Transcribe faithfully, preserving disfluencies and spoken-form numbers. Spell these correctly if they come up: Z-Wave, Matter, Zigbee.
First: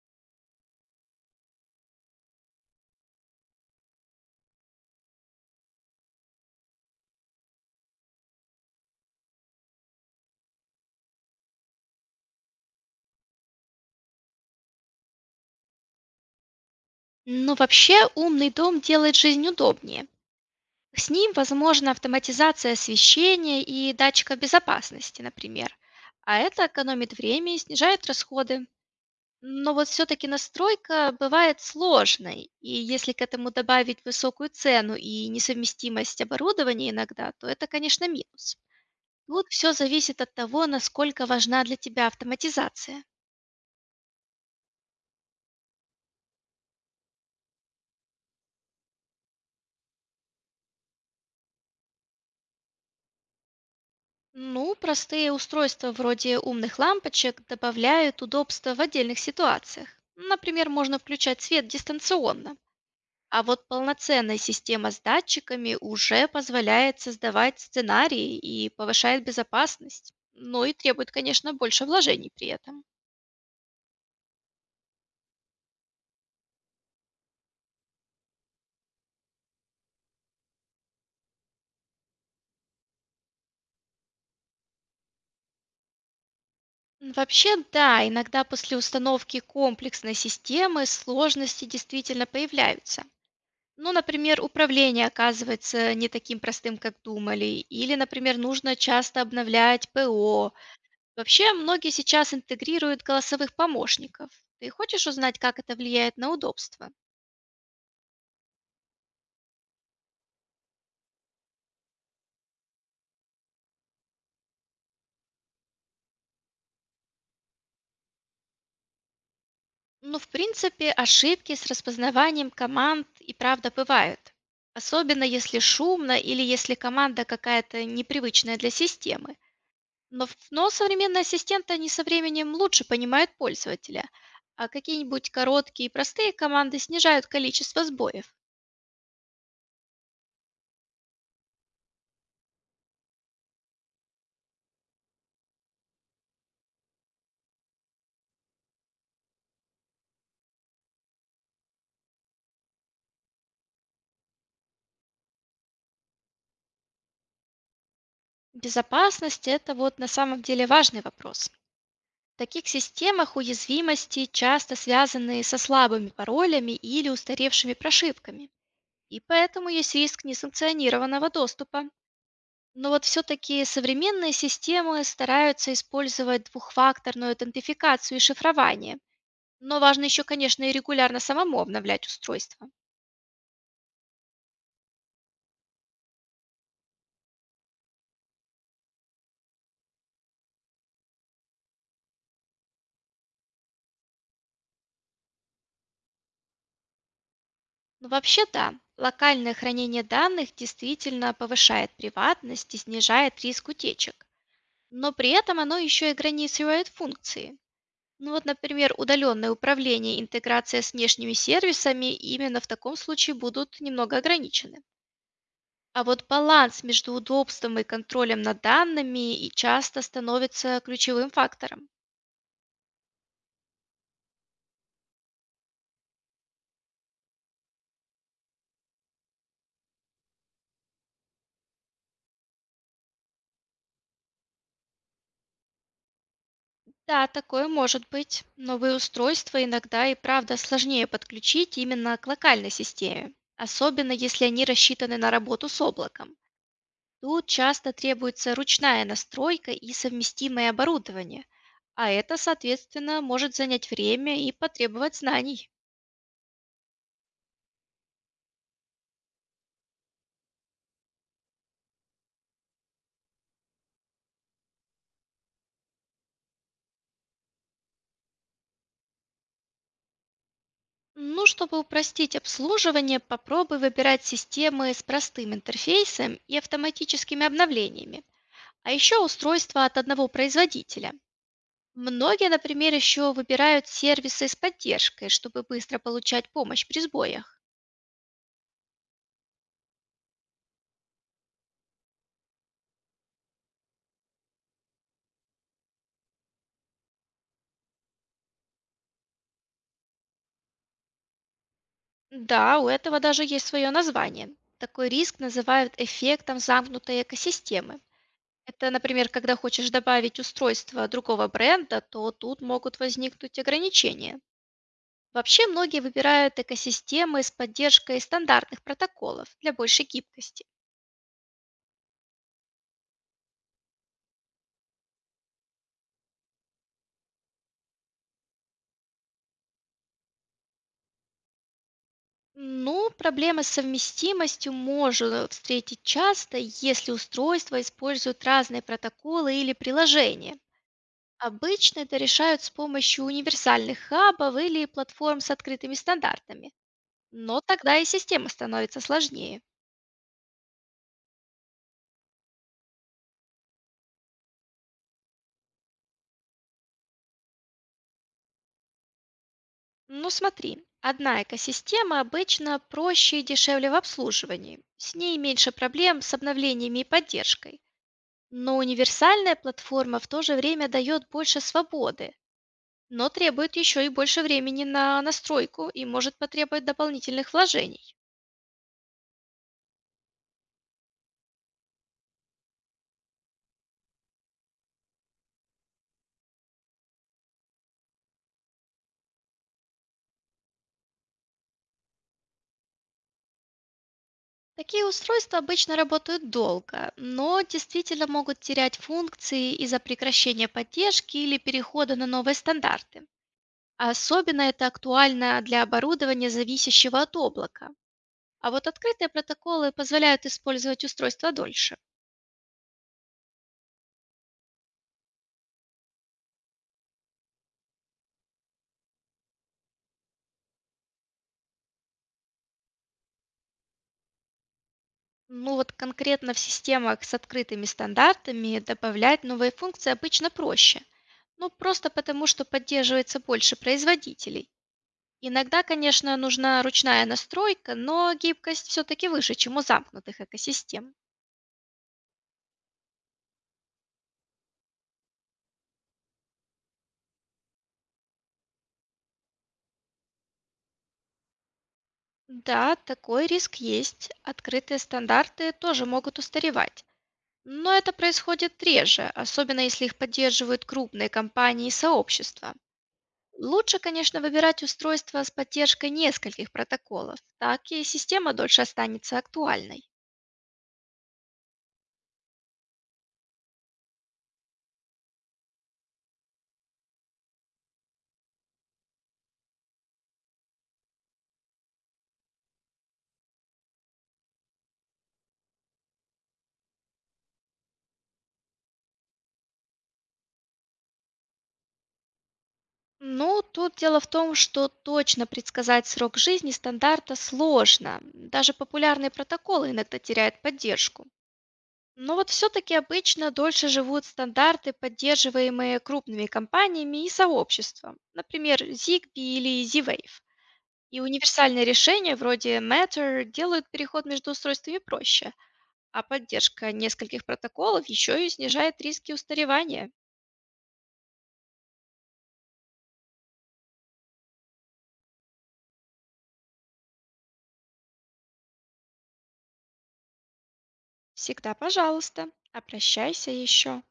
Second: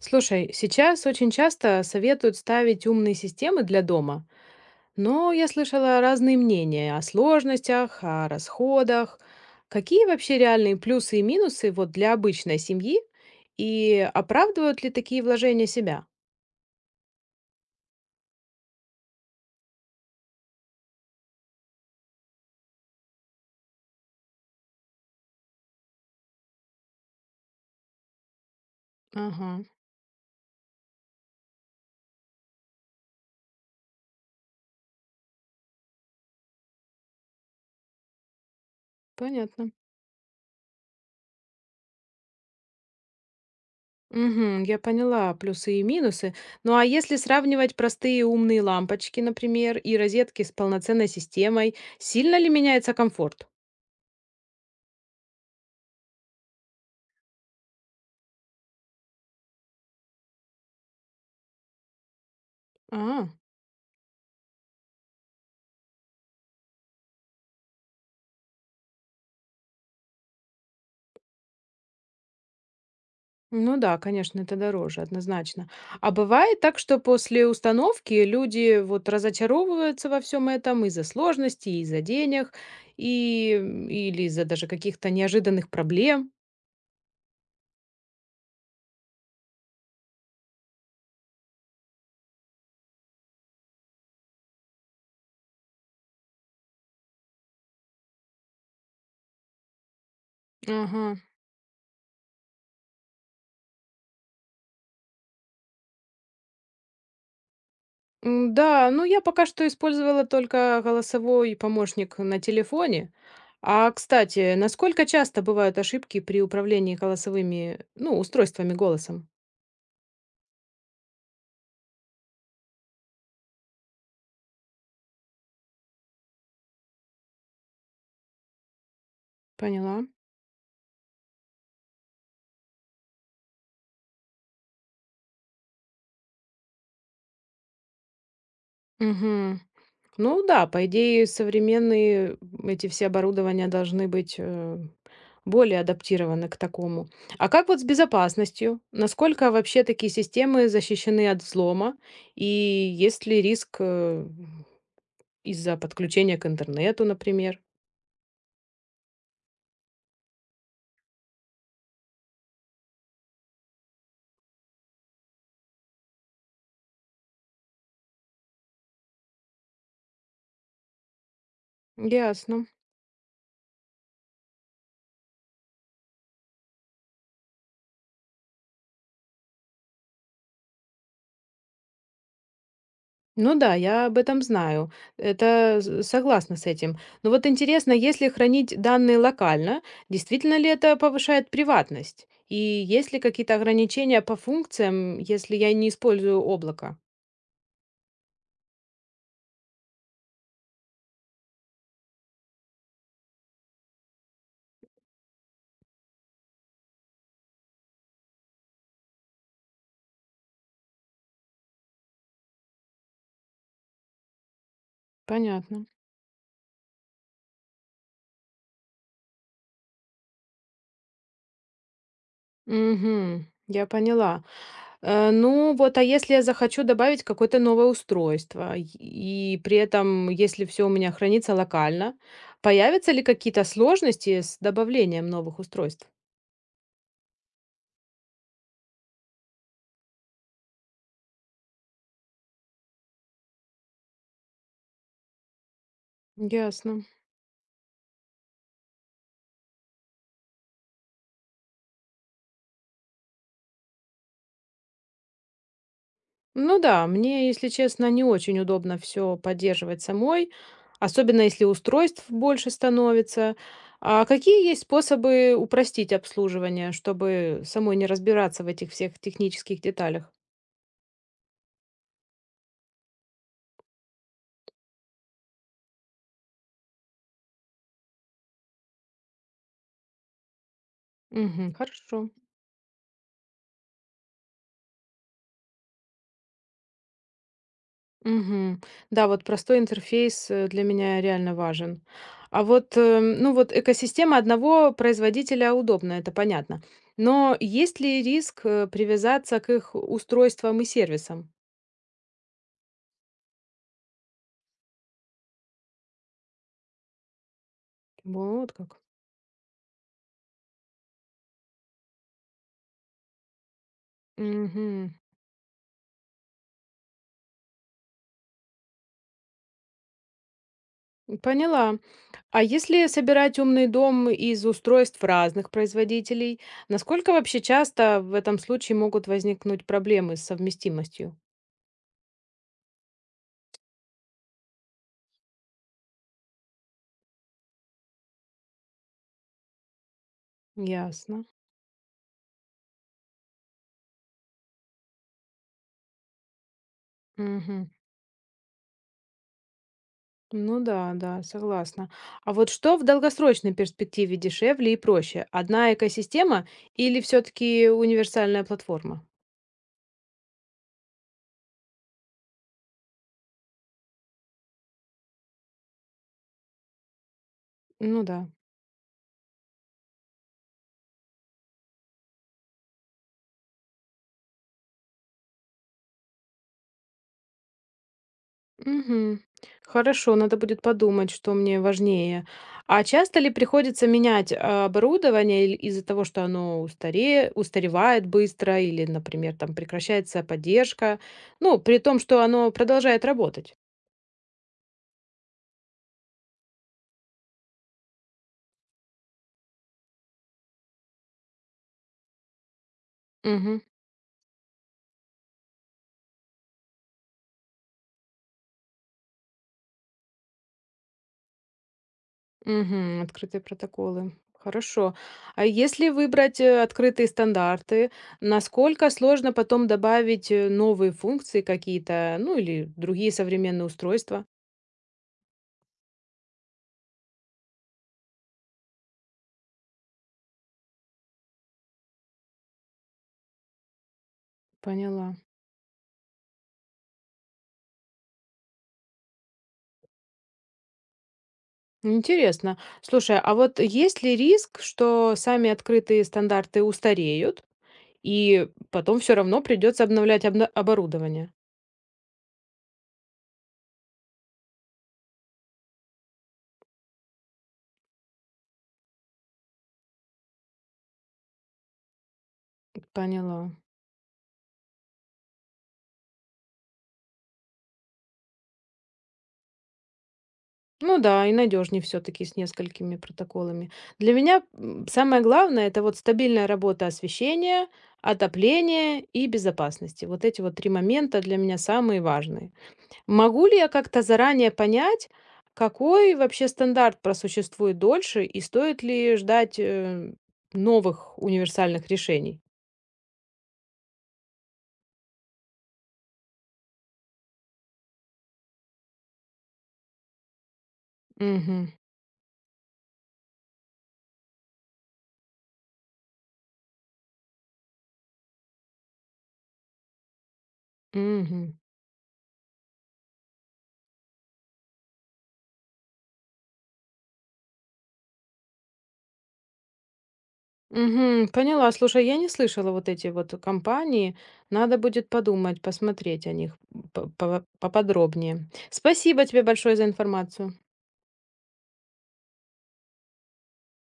Слушай, сейчас очень часто советуют ставить умные системы для дома, но я слышала разные мнения о сложностях, о расходах. Какие вообще реальные плюсы и минусы вот для обычной семьи? И оправдывают ли такие вложения себя? Ну, вообще, умный дом делает жизнь удобнее. С ним возможна автоматизация освещения и датчика безопасности, например. А это экономит время и снижает расходы. Ага, Но вот все-таки настройка бывает сложной, и если к этому добавить высокую цену и несовместимость оборудования иногда, то это, конечно, минус. Тут понятно. все зависит от того, насколько важна для тебя автоматизация. Мгм, я поняла плюсы и минусы. Ну а если сравнивать простые умные лампочки, например, и розетки с полноценной системой, сильно ли меняется комфорт? Ну, простые устройства вроде умных лампочек добавляют удобства в отдельных ситуациях. Например, можно включать свет дистанционно. А. А вот полноценная система с датчиками уже позволяет создавать сценарии и повышает безопасность. Ну и требует, конечно, больше вложений при этом. Ну да, конечно, это дороже, однозначно. А бывает так, что после установки люди вот разочаровываются во всем этом из-за сложностей, из-за денег, и, м, или из-за даже каких-то неожиданных проблем. Вообще, да, иногда после установки комплексной системы сложности действительно появляются. Ну, например, управление оказывается не таким простым, как думали, или, например, нужно часто обновлять п о. Ага. Вообще, многие сейчас интегрируют голосовых помощников. Ты хочешь узнать, как это влияет на удобство? М, Да, ну я пока что использовала только голосовой помощник на телефоне. А, кстати, насколько часто бывают ошибки при управлении голосовыми, ну, устройствами голосом? Ну, в принципе, ошибки с распознаванием команд и правда бывают. Особенно если шумно или если команда какая-то непривычная для системы. Поняла. Но, в- но современные ассистенты, они со временем лучше понимают пользователя, а какие-нибудь короткие и простые команды снижают количество сбоев. Мгм. Ну да, по идее, современные эти все оборудования должны быть э, более адаптированы к такому. А как вот с безопасностью? Насколько вообще такие системы защищены от взлома? И есть ли риск э, из-за подключения к интернету, например? Безопасность – это вот на самом деле важный вопрос. В таких системах уязвимости часто связаны со слабыми паролями или устаревшими прошивками, и поэтому есть риск несанкционированного доступа. Ясно. Но вот все-таки современные системы стараются использовать двухфакторную аутентификацию и шифрование, но важно еще, конечно, и регулярно самому обновлять устройство. Ну да, я об этом знаю. Это з- согласна с этим. Но вот интересно, если хранить данные локально, действительно ли это повышает приватность? И есть ли какие-то ограничения по функциям, если я не использую облако? Но вообще да, локальное хранение данных действительно повышает приватность и снижает риск утечек. Но при этом оно еще и границирует функции. Ну вот, например, удаленное управление, и интеграция с внешними сервисами именно в таком случае будут немного ограничены. Понятно. А вот баланс между удобством и контролем над данными и часто становится ключевым фактором. Угу, я поняла. Э, ну вот, а если я захочу добавить какое-то новое устройство, и и при этом, если все у меня хранится локально, появятся ли какие-то сложности с добавлением новых устройств? Да, такое может быть. Новые устройства иногда и правда сложнее подключить именно к локальной системе, особенно если они рассчитаны на работу с облаком. Ясно. Тут часто требуется ручная настройка и совместимое оборудование, а это, соответственно, может занять время и потребовать знаний. Ну да, мне, если честно, не очень удобно все поддерживать самой, особенно если устройств больше становится. А какие есть способы упростить обслуживание, чтобы самой не разбираться в этих всех технических деталях? Ну, чтобы упростить обслуживание, попробуй выбирать системы с простым интерфейсом и автоматическими обновлениями, а еще устройства от одного производителя. Мгм, хорошо. Многие, например, еще выбирают сервисы с поддержкой, чтобы быстро получать помощь при сбоях. Мгм. Да, вот простой интерфейс э, для меня реально важен. А вот, эм, ну вот экосистема одного производителя удобна, это понятно. Но есть ли риск э, привязаться к их устройствам и сервисам? Да, у этого даже есть свое название. Такой риск называют эффектом замкнутой экосистемы. Вот Это, как. например, когда хочешь добавить устройство другого бренда, то тут могут возникнуть ограничения. Мгм. Вообще многие выбирают экосистемы с поддержкой стандартных протоколов для большей гибкости. Поняла. А если собирать умный дом из устройств разных производителей, насколько вообще часто в этом случае могут возникнуть проблемы с совместимостью? Ну, проблемы с совместимостью можно встретить часто, если устройства используют разные протоколы или приложения. Ясно. Обычно это решают с помощью универсальных хабов или платформ с открытыми стандартами. Но Мгм. тогда и система становится сложнее. Ну да, да, согласна. А вот что в долгосрочной перспективе дешевле и проще? Одна экосистема или все-таки универсальная платформа? Ну смотри, одна экосистема обычно проще и дешевле в обслуживании. С ней меньше проблем с обновлениями и поддержкой. Ну да. Но универсальная платформа в то же время дает больше свободы, но требует еще и больше времени на настройку и может потребовать дополнительных вложений. Мгм. Хорошо, надо будет подумать, что мне важнее. А часто ли приходится менять а, оборудование или из-за того, что оно устаре... устаревает быстро или, например, там прекращается поддержка, ну, при том, что оно продолжает работать? Такие устройства обычно работают долго, но действительно могут терять функции из-за прекращения поддержки или перехода на новые стандарты. Угу, А особенно это актуально для оборудования, зависящего от облака. А вот открытые протоколы позволяют использовать устройства дольше. угу. Открытые протоколы. Хорошо. А если выбрать э, открытые стандарты, насколько сложно потом добавить э, новые функции какие-то, ну или другие современные устройства? Ну вот конкретно в системах с открытыми стандартами добавлять новые функции обычно проще, ну, просто потому, что поддерживается больше производителей. Поняла. Иногда, конечно, нужна ручная настройка, но гибкость все-таки выше, чем у замкнутых экосистем. Интересно. Слушай, а вот есть ли риск, что сами открытые стандарты устареют, и потом все равно придется обновлять обна- оборудование? Да, такой риск есть. Открытые стандарты тоже могут устаревать. Но это происходит реже, особенно если их поддерживают крупные компании и сообщества. Поняла. Лучше, конечно, выбирать устройство с поддержкой нескольких протоколов, так и система дольше останется актуальной. Ну да, и надежнее все-таки с несколькими протоколами. Для меня м, самое главное это вот стабильная работа освещения, отопления и безопасности. Вот эти вот три момента для меня самые важные. Могу ли я как-то заранее понять, какой вообще стандарт просуществует дольше и стоит ли ждать э, новых универсальных решений? Ну, тут дело в том, что точно предсказать срок жизни стандарта сложно. Даже популярные протоколы иногда теряют поддержку. Мгм. Но вот все-таки обычно дольше живут стандарты, поддерживаемые крупными компаниями и сообществом, например, зигби или зи вейв. И Мгм. универсальные решения вроде мэттер делают переход между устройствами проще, а поддержка нескольких протоколов еще и снижает риски устаревания. Мгм. Поняла. Слушай, я не слышала вот эти вот компании. Надо будет подумать, посмотреть о них п- по- поподробнее. Спасибо тебе большое за информацию. Всегда, пожалуйста, обращайся еще.